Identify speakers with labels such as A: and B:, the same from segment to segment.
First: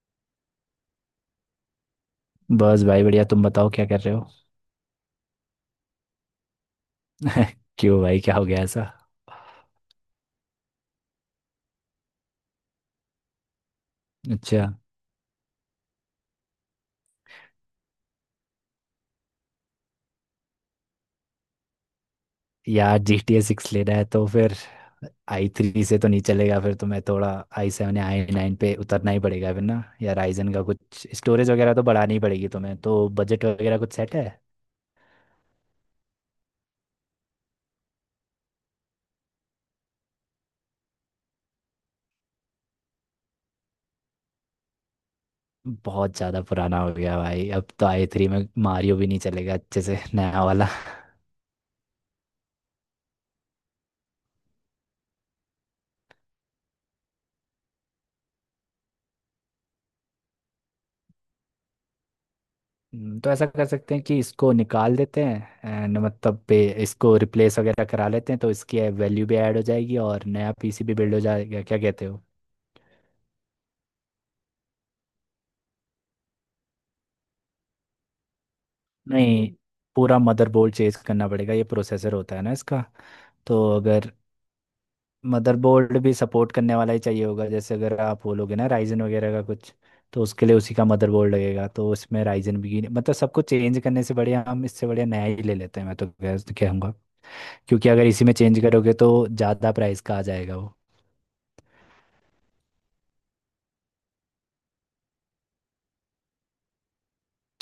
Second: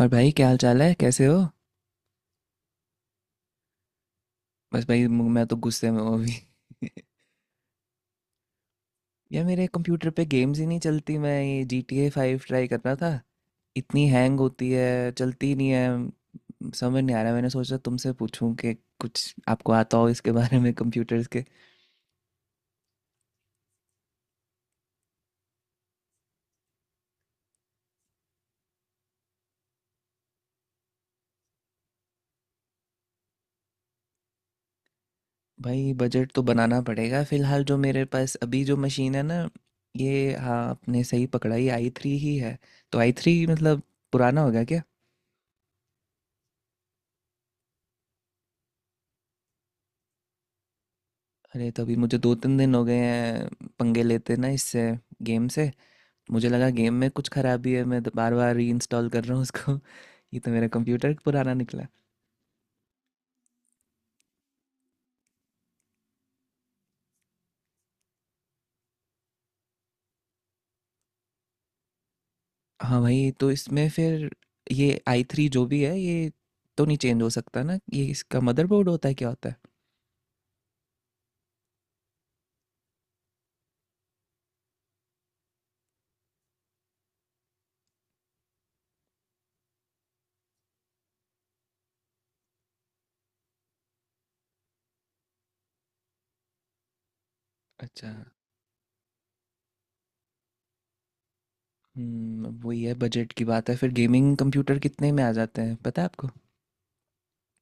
A: और भाई क्या हाल चाल है, कैसे हो।
B: बस भाई बढ़िया। तुम बताओ क्या कर रहे हो?
A: बस भाई मैं तो गुस्से में हूँ अभी।
B: क्यों भाई, क्या हो गया ऐसा?
A: यार मेरे कंप्यूटर पे गेम्स ही नहीं चलती। मैं ये GTA फाइव ट्राई कर रहा था। इतनी हैंग
B: अच्छा।
A: होती है, चलती ही नहीं है। समझ नहीं आ रहा। मैंने सोचा तुमसे पूछूं कि कुछ आपको आता हो इसके बारे में, कंप्यूटर्स के।
B: यार जी टी ए सिक्स लेना है तो फिर आई थ्री से तो नहीं चलेगा। फिर तुम्हें थोड़ा आई सेवन या आई नाइन पे उतरना ही पड़ेगा फिर ना, या राइजन का कुछ। स्टोरेज वगैरह तो बढ़ानी ही पड़ेगी तुम्हें। तो बजट वगैरह कुछ सेट है?
A: भाई बजट तो बनाना पड़ेगा। फिलहाल जो मेरे पास अभी जो मशीन है ना, ये हाँ, आपने सही पकड़ा, ये आई थ्री ही है। तो आई थ्री मतलब पुराना हो गया।
B: बहुत ज़्यादा पुराना हो गया भाई। अब तो आई थ्री में मारियो भी नहीं चलेगा अच्छे से, नया वाला।
A: अरे तो अभी मुझे 2-3 दिन हो गए हैं पंगे लेते ना इससे, गेम से। मुझे लगा गेम में कुछ खराबी है, मैं तो बार बार रीइंस्टॉल कर रहा हूँ उसको। ये तो मेरा कंप्यूटर पुराना निकला।
B: तो ऐसा कर सकते हैं कि इसको निकाल देते हैं, एंड मतलब पे इसको रिप्लेस वगैरह करा लेते हैं, तो इसकी वैल्यू भी ऐड हो जाएगी और नया पीसीबी बिल्ड हो जाएगा। क्या कहते हो?
A: हाँ भाई तो इसमें फिर ये आई थ्री जो भी है ये तो नहीं चेंज हो सकता ना। ये इसका मदरबोर्ड होता है, क्या होता
B: नहीं।
A: है?
B: पूरा मदरबोर्ड चेंज करना पड़ेगा। ये प्रोसेसर होता है ना इसका। तो अगर मदरबोर्ड भी सपोर्ट करने वाला ही चाहिए होगा जैसे, अगर आप बोलोगे ना राइजन वगैरह का कुछ, तो उसके लिए उसी का मदरबोर्ड लगेगा। तो इसमें राइजन भी मतलब सब कुछ चेंज करने से बढ़िया हम इससे बढ़िया नया ही ले लेते हैं, मैं तो कह कहूँगा। क्योंकि अगर
A: अच्छा।
B: इसी में चेंज करोगे तो ज़्यादा प्राइस का आ जाएगा वो।
A: हम्म, अब वही है, बजट की बात है। फिर गेमिंग कंप्यूटर कितने में आ जाते हैं, पता है आपको?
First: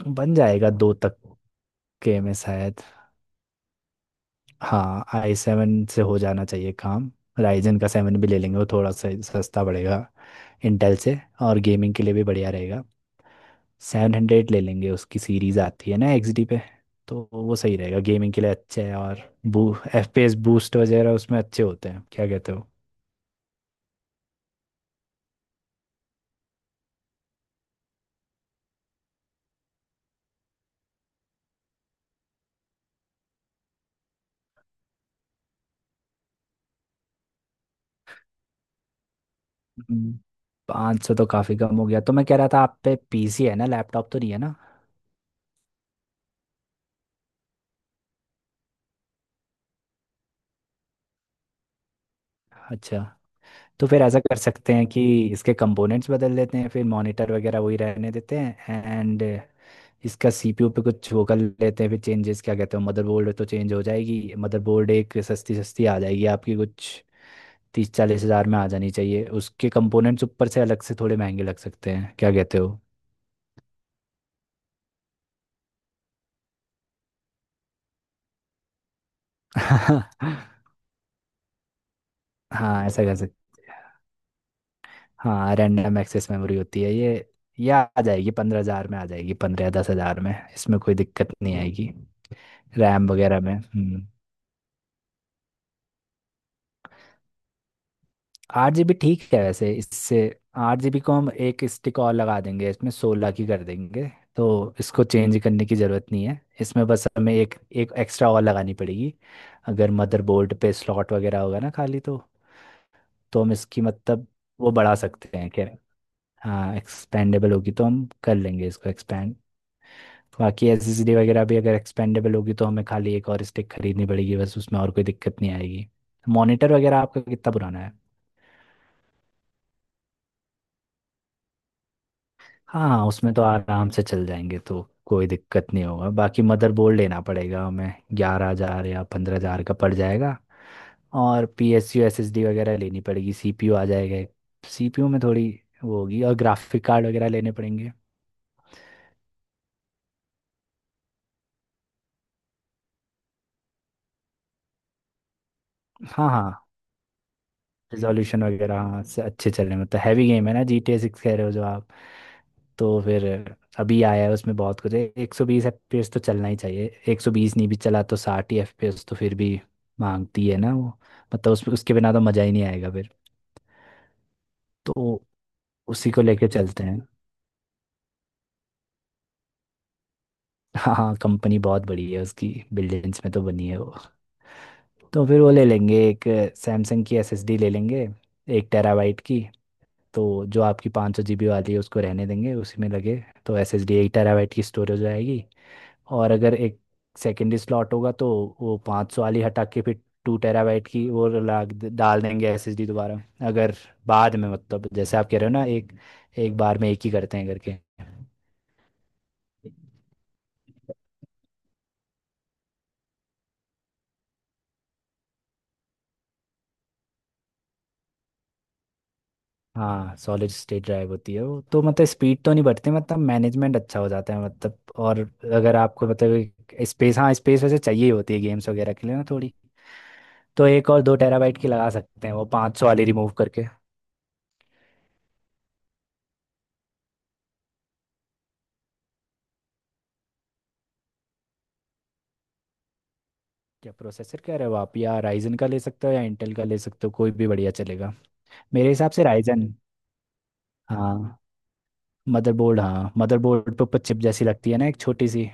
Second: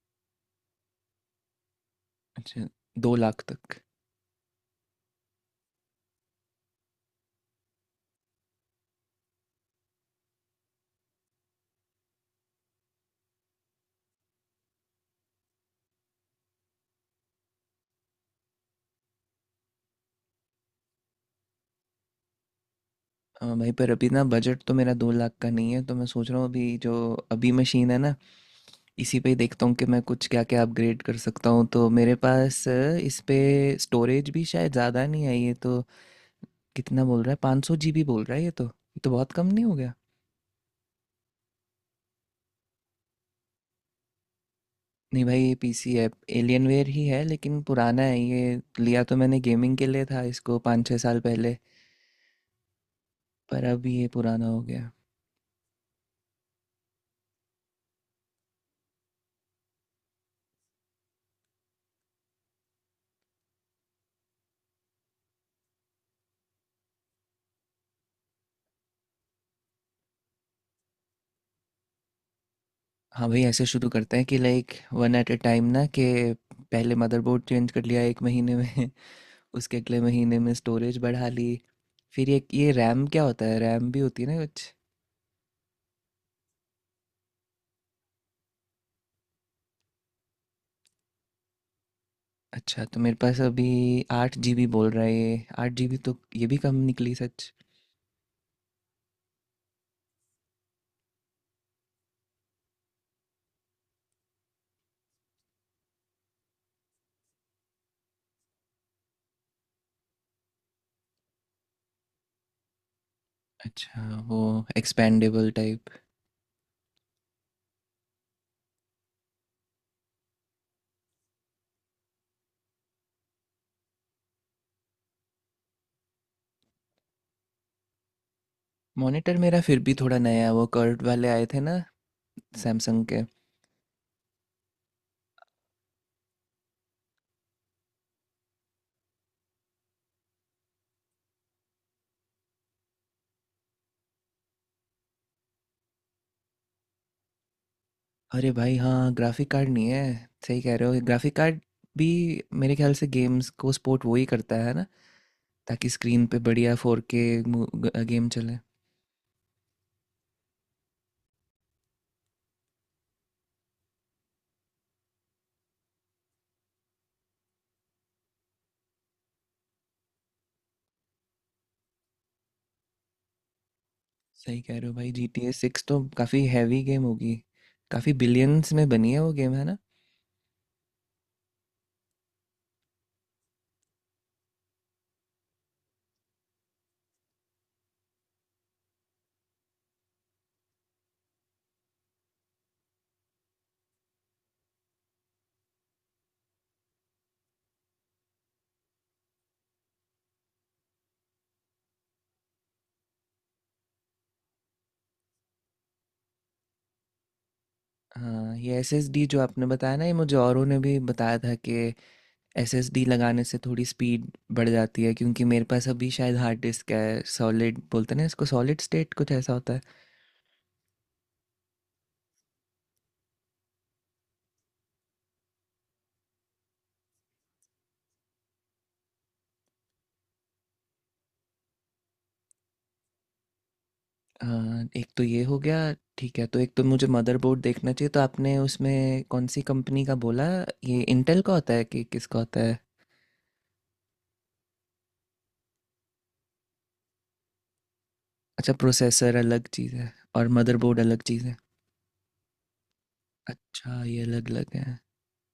B: बन जाएगा दो तक के में
A: अच्छा,
B: शायद।
A: 2 लाख तक?
B: हाँ, आई सेवन से हो जाना चाहिए काम। राइजन का सेवन भी ले लेंगे, वो थोड़ा सा सस्ता पड़ेगा इंटेल से, और गेमिंग के लिए भी बढ़िया रहेगा। 700 ले लेंगे, उसकी सीरीज आती है ना एक्सडी पे, तो वो सही रहेगा। गेमिंग के लिए अच्छा है, और बू एफपीएस बूस्ट वगैरह उसमें अच्छे होते हैं। क्या कहते हो?
A: हाँ भाई, पर अभी ना बजट तो मेरा 2 लाख का नहीं है। तो मैं सोच रहा हूँ अभी जो अभी मशीन है ना, इसी पे ही देखता हूँ कि मैं कुछ क्या क्या अपग्रेड कर सकता हूँ। तो मेरे पास इस पे स्टोरेज भी शायद ज़्यादा नहीं है। ये तो कितना बोल रहा है, 500 GB बोल रहा है। ये तो बहुत कम नहीं हो गया?
B: पाँच सौ तो काफ़ी कम हो गया। तो मैं कह रहा था, आप पे पीसी है ना, लैपटॉप तो नहीं है ना?
A: नहीं भाई, ये PC है। एलियनवेयर ही है लेकिन पुराना है। ये लिया तो मैंने गेमिंग के लिए था, इसको 5-6 साल पहले।
B: अच्छा।
A: पर अब
B: तो फिर
A: ये
B: ऐसा कर
A: पुराना हो
B: सकते हैं
A: गया।
B: कि इसके कंपोनेंट्स बदल देते हैं, फिर मॉनिटर वगैरह वही रहने देते हैं, एंड इसका सीपीयू पे कुछ वो कर लेते हैं फिर चेंजेस। क्या कहते हो? मदरबोर्ड तो चेंज हो जाएगी। मदरबोर्ड एक सस्ती सस्ती आ जाएगी आपकी, कुछ 30-40 हज़ार में आ जानी चाहिए। उसके कंपोनेंट्स ऊपर से अलग से थोड़े महंगे लग सकते हैं। क्या कहते हो?
A: हाँ भाई, ऐसे शुरू करते हैं कि like one at a time ना, कि पहले मदरबोर्ड चेंज कर लिया एक महीने में, उसके अगले
B: हाँ,
A: महीने में स्टोरेज बढ़ा ली। फिर ये
B: ऐसा
A: रैम
B: कर
A: क्या होता है,
B: सकते
A: रैम भी
B: हैं।
A: होती है ना कुछ।
B: हाँ, रैंडम एक्सेस मेमोरी होती है ये। ये आ जाएगी 15 हज़ार में, आ जाएगी 15 या 10 हज़ार में। इसमें कोई दिक्कत नहीं आएगी।
A: अच्छा, तो
B: रैम
A: मेरे पास
B: वगैरह में।
A: अभी 8 GB बोल रहा है। ये 8 GB तो ये भी कम निकली सच।
B: 8 GB ठीक है वैसे, इससे 8 GB को हम एक स्टिक और लगा देंगे, इसमें 16 की कर देंगे। तो इसको चेंज करने की ज़रूरत नहीं है। इसमें बस हमें एक एक एक्स्ट्रा और लगानी पड़ेगी, अगर मदरबोर्ड पे स्लॉट वगैरह होगा ना खाली। तो हम इसकी
A: अच्छा,
B: मतलब
A: वो
B: वो बढ़ा सकते हैं,
A: एक्सपेंडेबल
B: खैर।
A: टाइप।
B: हाँ, एक्सपेंडेबल होगी तो हम कर लेंगे इसको एक्सपेंड। बाकी एसएसडी वगैरह भी अगर एक्सपेंडेबल होगी तो हमें खाली एक और स्टिक खरीदनी पड़ेगी बस, उसमें और कोई दिक्कत नहीं आएगी। मॉनिटर वगैरह आपका कितना पुराना है?
A: मॉनिटर मेरा फिर भी थोड़ा नया है। वो कर्ट वाले आए थे ना, सैमसंग
B: हाँ,
A: के।
B: उसमें तो आराम से चल जाएंगे, तो कोई दिक्कत नहीं होगा। बाकी मदरबोर्ड लेना पड़ेगा हमें, 11 हज़ार या 15 हज़ार का पड़ जाएगा। और P S U, S S D वगैरह लेनी पड़ेगी, सी पी यू आ जाएगा। सी पी यू में थोड़ी वो होगी, और ग्राफिक कार्ड वगैरह लेने पड़ेंगे।
A: अरे भाई हाँ, ग्राफिक कार्ड नहीं है। सही कह रहे हो। ग्राफिक कार्ड भी मेरे ख्याल से गेम्स को सपोर्ट वो ही करता है ना, ताकि स्क्रीन
B: हाँ
A: पे
B: हाँ।
A: बढ़िया 4K गेम
B: रिजोल्यूशन
A: चले।
B: वगैरह, हाँ, से अच्छे चल रहे हैं। मतलब हैवी गेम है ना जी टी ए सिक्स, कह रहे हो जो आप। तो फिर अभी आया है, उसमें बहुत कुछ है। 120 FPS तो चलना ही चाहिए। 120 नहीं भी चला तो 60 ही एफ पी एस तो फिर भी मांगती है ना वो। मतलब उस उसके बिना तो मज़ा ही नहीं आएगा फिर।
A: सही कह रहे हो भाई,
B: तो
A: जी टी ए सिक्स तो
B: उसी को
A: काफ़ी
B: लेके
A: हैवी
B: चलते हैं।
A: गेम होगी। काफ़ी बिलियंस में बनी है वो, गेम है ना।
B: हाँ हाँ, कंपनी बहुत बड़ी है उसकी, बिलियंस में तो बनी है वो। तो फिर वो ले लेंगे एक, सैमसंग की एस एस डी ले लेंगे 1 टेराबाइट की। तो जो आपकी 500 GB वाली है उसको रहने देंगे, उसी में लगे। तो S S D eight terabyte की स्टोरेज आएगी। और अगर एक सेकेंडरी स्लॉट होगा तो वो पाँच सौ वाली हटा के फिर 2 टेराबाइट की वो ला डाल देंगे एस एस डी, दोबारा, अगर बाद में, मतलब जैसे आप कह रहे हो ना, एक एक बार में एक ही करते हैं करके।
A: हाँ, ये SSD जो आपने बताया ना, ये मुझे औरों ने भी बताया था कि एस एस डी लगाने से थोड़ी स्पीड बढ़ जाती है, क्योंकि मेरे पास अभी शायद हार्ड डिस्क है। सॉलिड बोलते हैं ना इसको, सॉलिड स्टेट कुछ ऐसा होता है।
B: हाँ, सॉलिड स्टेट ड्राइव होती है वो तो, मतलब स्पीड तो नहीं बढ़ती, मतलब मैनेजमेंट अच्छा हो जाता है मतलब। और अगर आपको मतलब स्पेस, हाँ, स्पेस वैसे चाहिए ही होती है गेम्स वगैरह के लिए ना थोड़ी। तो एक और 2 टेराबाइट की लगा सकते हैं वो 500 वाली रिमूव करके।
A: हाँ, एक तो ये हो गया। ठीक है, तो एक तो मुझे मदरबोर्ड देखना चाहिए। तो आपने उसमें कौन सी कंपनी का बोला, ये इंटेल का होता है कि किसका होता है?
B: क्या प्रोसेसर कह रहे हो आप? या राइजन का ले सकते हो या इंटेल का ले सकते हो, कोई भी बढ़िया चलेगा।
A: अच्छा,
B: मेरे हिसाब से
A: प्रोसेसर अलग
B: राइजन।
A: चीज़ है और मदरबोर्ड अलग
B: हाँ।
A: चीज़ है।
B: मदरबोर्ड, हाँ, मदरबोर्ड पे ऊपर
A: अच्छा,
B: चिप
A: ये
B: जैसी
A: अलग
B: लगती
A: अलग
B: है ना एक
A: है।
B: छोटी सी।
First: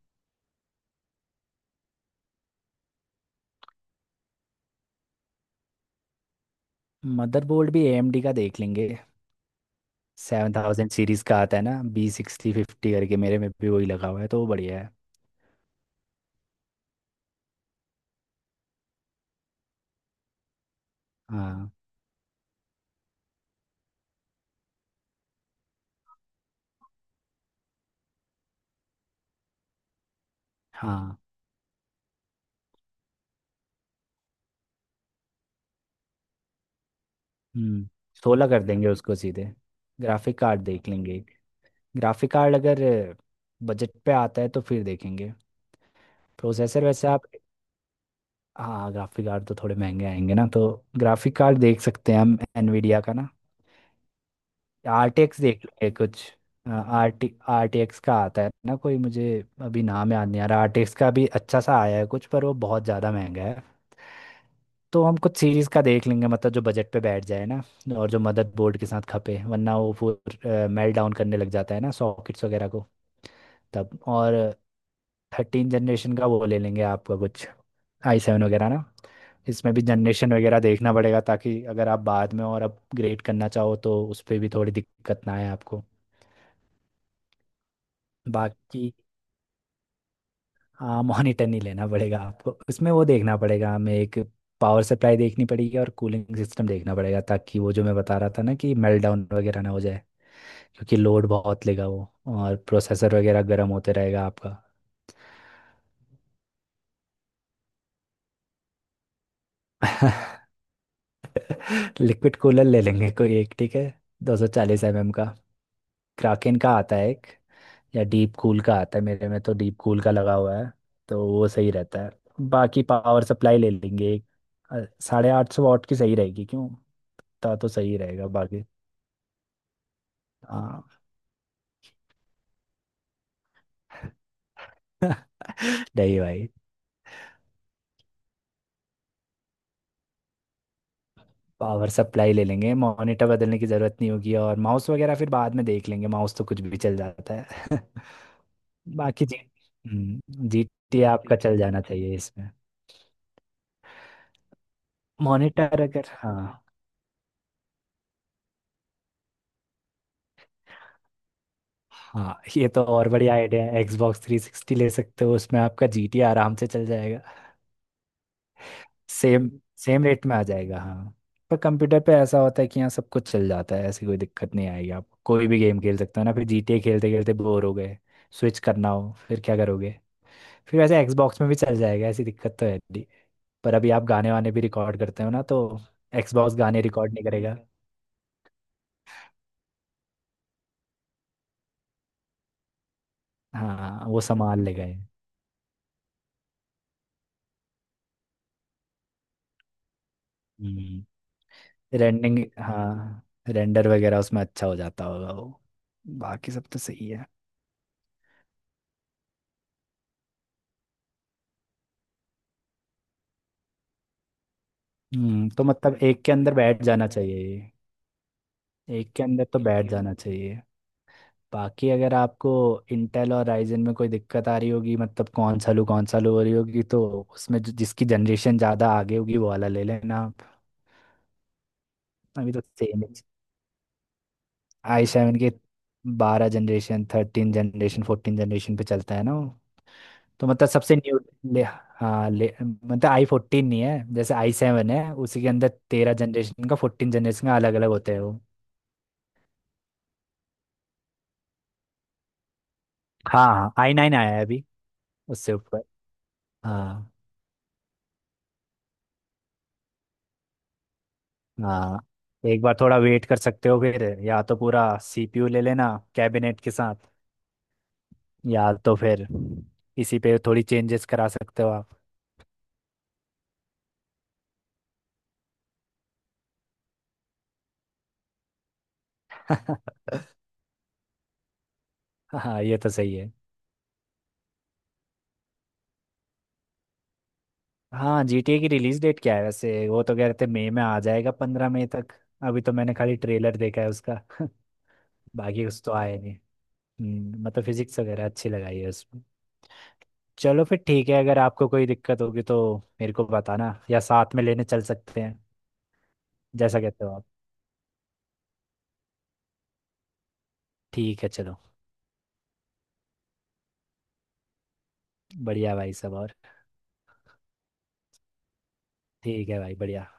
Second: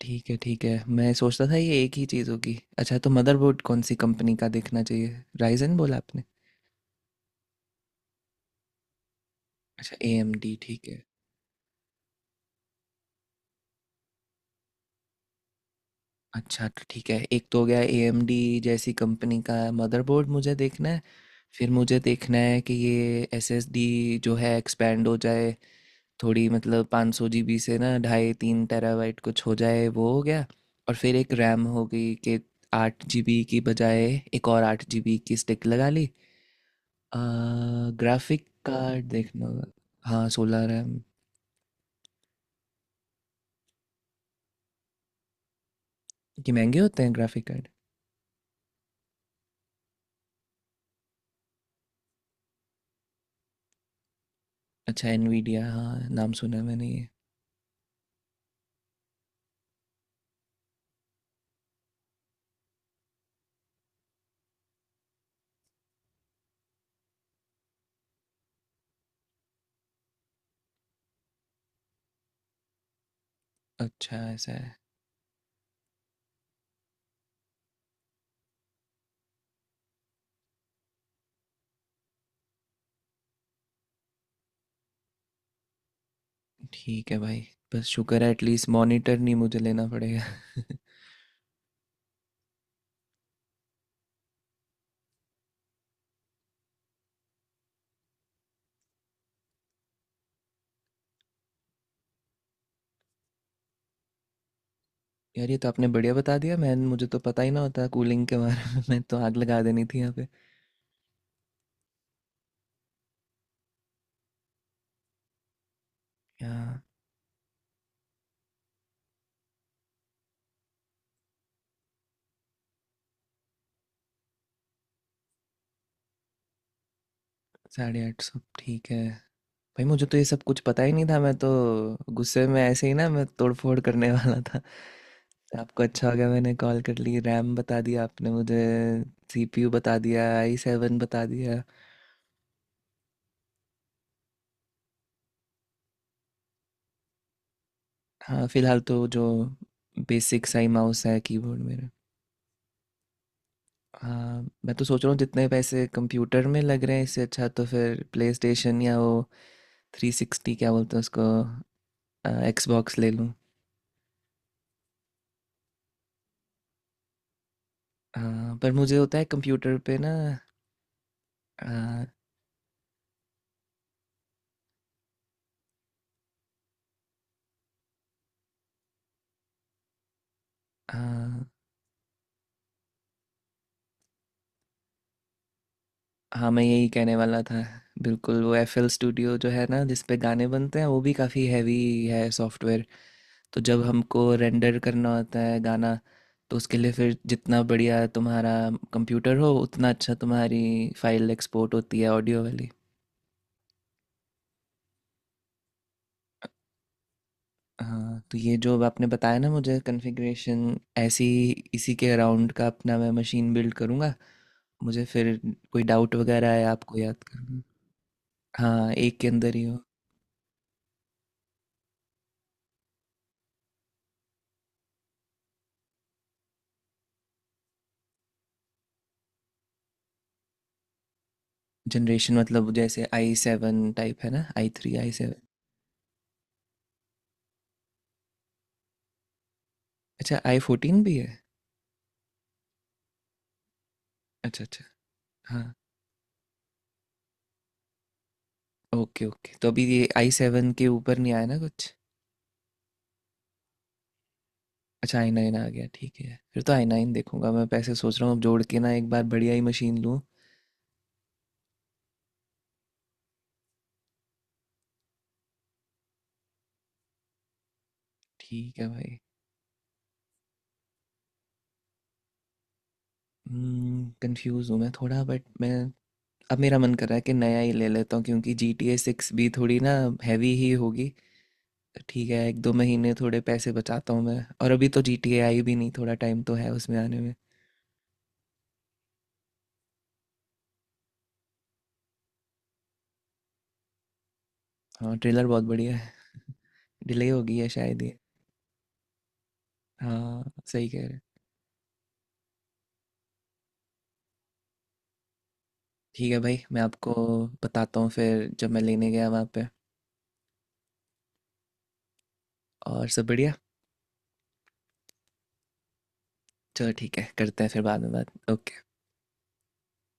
A: ठीक है ठीक है, मैं सोचता था ये एक ही चीज़ होगी। अच्छा, तो मदरबोर्ड कौन सी कंपनी का देखना चाहिए, राइजन बोला आपने?
B: मदरबोर्ड भी एएमडी का देख लेंगे।
A: अच्छा, ए एम
B: सेवन
A: डी ठीक
B: थाउजेंड
A: है।
B: सीरीज का आता है ना B650 करके, मेरे में भी वही लगा हुआ है, तो वो बढ़िया है।
A: अच्छा तो ठीक है, एक तो हो गया, ए एम डी जैसी कंपनी का मदरबोर्ड मुझे देखना है। फिर
B: हाँ
A: मुझे देखना है कि ये एस एस डी जो है एक्सपेंड हो जाए थोड़ी, मतलब 500 GB से ना ढाई तीन टेराबाइट कुछ हो जाए, वो हो गया। और फिर
B: हाँ।
A: एक रैम हो गई कि आठ जी बी की बजाय एक और 8 GB की स्टिक लगा ली।
B: हम्म
A: ग्राफिक
B: सोलह कर देंगे
A: कार्ड
B: उसको सीधे।
A: देखना होगा। हाँ,
B: ग्राफिक कार्ड
A: 16
B: देख
A: रैम।
B: लेंगे। ग्राफिक कार्ड अगर बजट पे आता है तो फिर देखेंगे।
A: कि महंगे
B: प्रोसेसर
A: होते
B: वैसे
A: हैं
B: आप।
A: Graphic card?
B: हाँ, ग्राफिक कार्ड तो थोड़े महंगे आएंगे ना। तो ग्राफिक कार्ड देख सकते हैं हम एनवीडिया का ना।
A: अच्छा,
B: आर टी एक्स देख
A: एनवीडिया,
B: लेंगे
A: हाँ
B: कुछ।
A: नाम सुना है मैंने ये।
B: आर टी एक्स का आता है ना कोई, मुझे अभी नाम याद नहीं आ रहा। आर टी एक्स का भी अच्छा सा आया है कुछ, पर वो बहुत ज़्यादा महंगा है। तो हम कुछ सीरीज़ का देख लेंगे, मतलब जो बजट पे बैठ जाए ना, और जो मदर बोर्ड के साथ खपे, वरना वो फिर मेल्ट डाउन करने लग जाता है ना सॉकेट्स वगैरह को तब।
A: अच्छा,
B: और
A: ऐसा है।
B: 13 जनरेशन का वो ले लेंगे आपका कुछ, आई सेवन वगैरह ना। इसमें भी जनरेशन वगैरह देखना पड़ेगा, ताकि अगर आप बाद में और अपग्रेड करना चाहो तो उस पर भी थोड़ी दिक्कत ना आए आपको।
A: ठीक है भाई, बस शुक्र है एटलीस्ट
B: बाकी,
A: मॉनिटर नहीं मुझे लेना पड़ेगा।
B: हाँ, मॉनिटर नहीं लेना पड़ेगा आपको। उसमें वो देखना पड़ेगा हमें, एक पावर सप्लाई देखनी पड़ेगी और कूलिंग सिस्टम देखना पड़ेगा, ताकि वो जो मैं बता रहा था ना कि मेल्ट डाउन वगैरह ना हो जाए। क्योंकि लोड बहुत लेगा वो, और प्रोसेसर वगैरह गर्म होते रहेगा आपका।
A: यार ये तो आपने बढ़िया बता दिया। मैं मुझे तो पता ही ना होता कूलिंग के बारे में। मैं तो आग लगा देनी थी यहाँ पे।
B: लिक्विड कूलर ले लेंगे कोई एक, ठीक है। 240 mm का। क्राकेन का
A: यहाँ
B: आता है एक, या डीप कूल का आता है, मेरे में तो डीप कूल का लगा हुआ है, तो वो सही रहता है। बाकी पावर सप्लाई ले लेंगे एक, 850 वाट की सही रहेगी, क्यों। ता तो सही
A: साढ़े आठ
B: रहेगा
A: सौ
B: बाकी।
A: ठीक है। भाई मुझे तो ये सब कुछ पता
B: हाँ।
A: ही नहीं था। मैं तो गुस्से में ऐसे ही ना, मैं तोड़फोड़ करने वाला था। आपको अच्छा हो
B: नहीं
A: गया,
B: भाई।
A: मैंने कॉल कर ली। रैम बता दिया आपने मुझे, सीपीयू बता दिया, आई सेवन बता दिया।
B: पावर सप्लाई ले लेंगे, मॉनिटर बदलने की ज़रूरत नहीं होगी, और माउस वगैरह फिर बाद में देख लेंगे, माउस तो कुछ भी चल जाता है।
A: हाँ फिलहाल तो जो
B: बाकी जी।
A: बेसिक
B: हम्म,
A: सा
B: जी
A: ही
B: टी
A: माउस है,
B: आपका चल
A: कीबोर्ड
B: जाना
A: मेरा।
B: चाहिए इसमें।
A: हाँ, मैं तो सोच रहा हूँ जितने
B: मॉनिटर
A: पैसे
B: अगर,
A: कंप्यूटर
B: हाँ,
A: में लग रहे हैं, इससे अच्छा तो फिर प्ले स्टेशन या वो थ्री सिक्सटी क्या बोलते हैं उसको,
B: हाँ, ये तो
A: एक्सबॉक्स
B: और
A: ले लूँ।
B: बढ़िया आइडिया है। Xbox 360 ले सकते हो, उसमें आपका जी टी आराम से चल जाएगा।
A: हाँ पर मुझे होता है
B: सेम
A: कंप्यूटर पे
B: सेम
A: ना।
B: रेट में आ जाएगा, हाँ। पर कंप्यूटर पे ऐसा होता है कि यहाँ सब कुछ चल जाता है, ऐसी कोई दिक्कत नहीं आएगी आपको। कोई भी गेम खेल सकते हो ना, फिर जी टी ए खेलते खेलते बोर हो गए, स्विच करना हो, फिर क्या करोगे? फिर
A: आ,
B: वैसे एक्सबॉक्स में भी चल जाएगा, ऐसी दिक्कत तो है नहीं। पर अभी आप गाने वाने भी रिकॉर्ड करते हो ना, तो
A: हाँ
B: एक्सबॉक्स
A: मैं
B: गाने
A: यही
B: रिकॉर्ड
A: कहने
B: नहीं
A: वाला
B: करेगा।
A: था। बिल्कुल, वो FL स्टूडियो जो है ना, जिस पे गाने बनते हैं, वो भी काफ़ी हैवी है सॉफ्टवेयर। तो जब
B: हाँ, वो
A: हमको
B: संभाल
A: रेंडर
B: लेगा ये।
A: करना होता है गाना, तो उसके लिए फिर जितना बढ़िया तुम्हारा कंप्यूटर हो उतना अच्छा तुम्हारी
B: हम्म
A: फाइल एक्सपोर्ट होती है,
B: रेंडिंग
A: ऑडियो वाली।
B: हाँ, रेंडर वगैरह उसमें अच्छा हो जाता होगा वो। बाकी सब तो सही है।
A: हाँ तो ये जो अब आपने बताया ना मुझे कॉन्फ़िगरेशन ऐसी, इसी के अराउंड का अपना मैं मशीन बिल्ड करूँगा। मुझे फिर
B: तो
A: कोई
B: मतलब
A: डाउट
B: एक के
A: वगैरह
B: अंदर
A: है,
B: बैठ
A: आपको
B: जाना
A: याद
B: चाहिए ये।
A: करना। हाँ,
B: एक
A: एक
B: के
A: के
B: अंदर
A: अंदर
B: तो
A: ही हो।
B: बैठ जाना चाहिए। बाकी अगर आपको इंटेल और राइजन में कोई दिक्कत आ रही होगी, मतलब कौन सा लूँ हो रही होगी, तो उसमें जिसकी जनरेशन ज़्यादा आगे होगी वो वाला ले लेना।
A: जनरेशन
B: अभी तो
A: मतलब
B: सेम
A: जैसे
B: ही।
A: आई सेवन टाइप है ना, I three,
B: I
A: I seven.
B: Seven के 12 जनरेशन, 13 जनरेशन, 14 जनरेशन पे चलता है ना वो।
A: अच्छा,
B: तो
A: आई
B: मतलब सबसे
A: फोर्टीन भी
B: न्यू
A: है।
B: ले। हाँ, ले, मतलब आई फोर्टीन नहीं है, जैसे आई
A: अच्छा अच्छा,
B: सेवन है उसी के अंदर
A: हाँ।
B: 13 जनरेशन का, 14 जनरेशन का, अलग अलग होते हैं वो।
A: ओके ओके, तो अभी ये आई सेवन के ऊपर नहीं आया ना कुछ?
B: हाँ हाँ, आई नाइन आया है अभी,
A: अच्छा, आई
B: उससे
A: नाइन आ
B: ऊपर।
A: गया। ठीक है, फिर तो आई
B: हाँ
A: नाइन देखूंगा। मैं पैसे सोच रहा हूँ अब जोड़ के ना, एक बार बढ़िया ही मशीन लूँ।
B: हाँ। एक बार थोड़ा वेट कर सकते हो फिर, या तो पूरा सीपीयू ले लेना कैबिनेट के साथ, या
A: ठीक है
B: तो
A: भाई,
B: फिर इसी पे थोड़ी चेंजेस करा सकते हो आप।
A: कंफ्यूज हूँ मैं थोड़ा, बट मैं अब मेरा मन कर रहा है कि नया ही ले लेता हूँ, क्योंकि जी टी ए सिक्स भी थोड़ी ना हैवी ही होगी। ठीक है, एक
B: हाँ,
A: दो
B: ये तो
A: महीने
B: सही है।
A: थोड़े पैसे बचाता हूँ मैं। और अभी तो जी टी ए आई भी नहीं, थोड़ा टाइम तो है उसमें आने में।
B: हाँ, जीटीए की रिलीज डेट क्या है वैसे? वो तो कह रहे थे मई में आ जाएगा, 15 मई तक। अभी तो मैंने खाली ट्रेलर देखा है उसका।
A: हाँ ट्रेलर बहुत
B: बाकी कुछ तो
A: बढ़िया है।
B: आया नहीं।
A: डिले हो गई
B: मतलब
A: है
B: फिजिक्स
A: शायद ये।
B: वगैरह अच्छी लगाई है उसमें।
A: हाँ
B: चलो फिर
A: सही कह
B: ठीक
A: रहे
B: है।
A: हैं।
B: अगर आपको कोई दिक्कत होगी तो मेरे को बताना, या साथ में लेने चल सकते हैं
A: ठीक है भाई, मैं
B: जैसा कहते हो
A: आपको
B: आप।
A: बताता हूँ फिर जब मैं लेने गया वहाँ पे।
B: ठीक है चलो।
A: और सब बढ़िया।
B: बढ़िया भाई, सब और?
A: चलो ठीक है, करते हैं फिर बाद में बात। ओके।
B: ठीक है भाई, बढ़िया।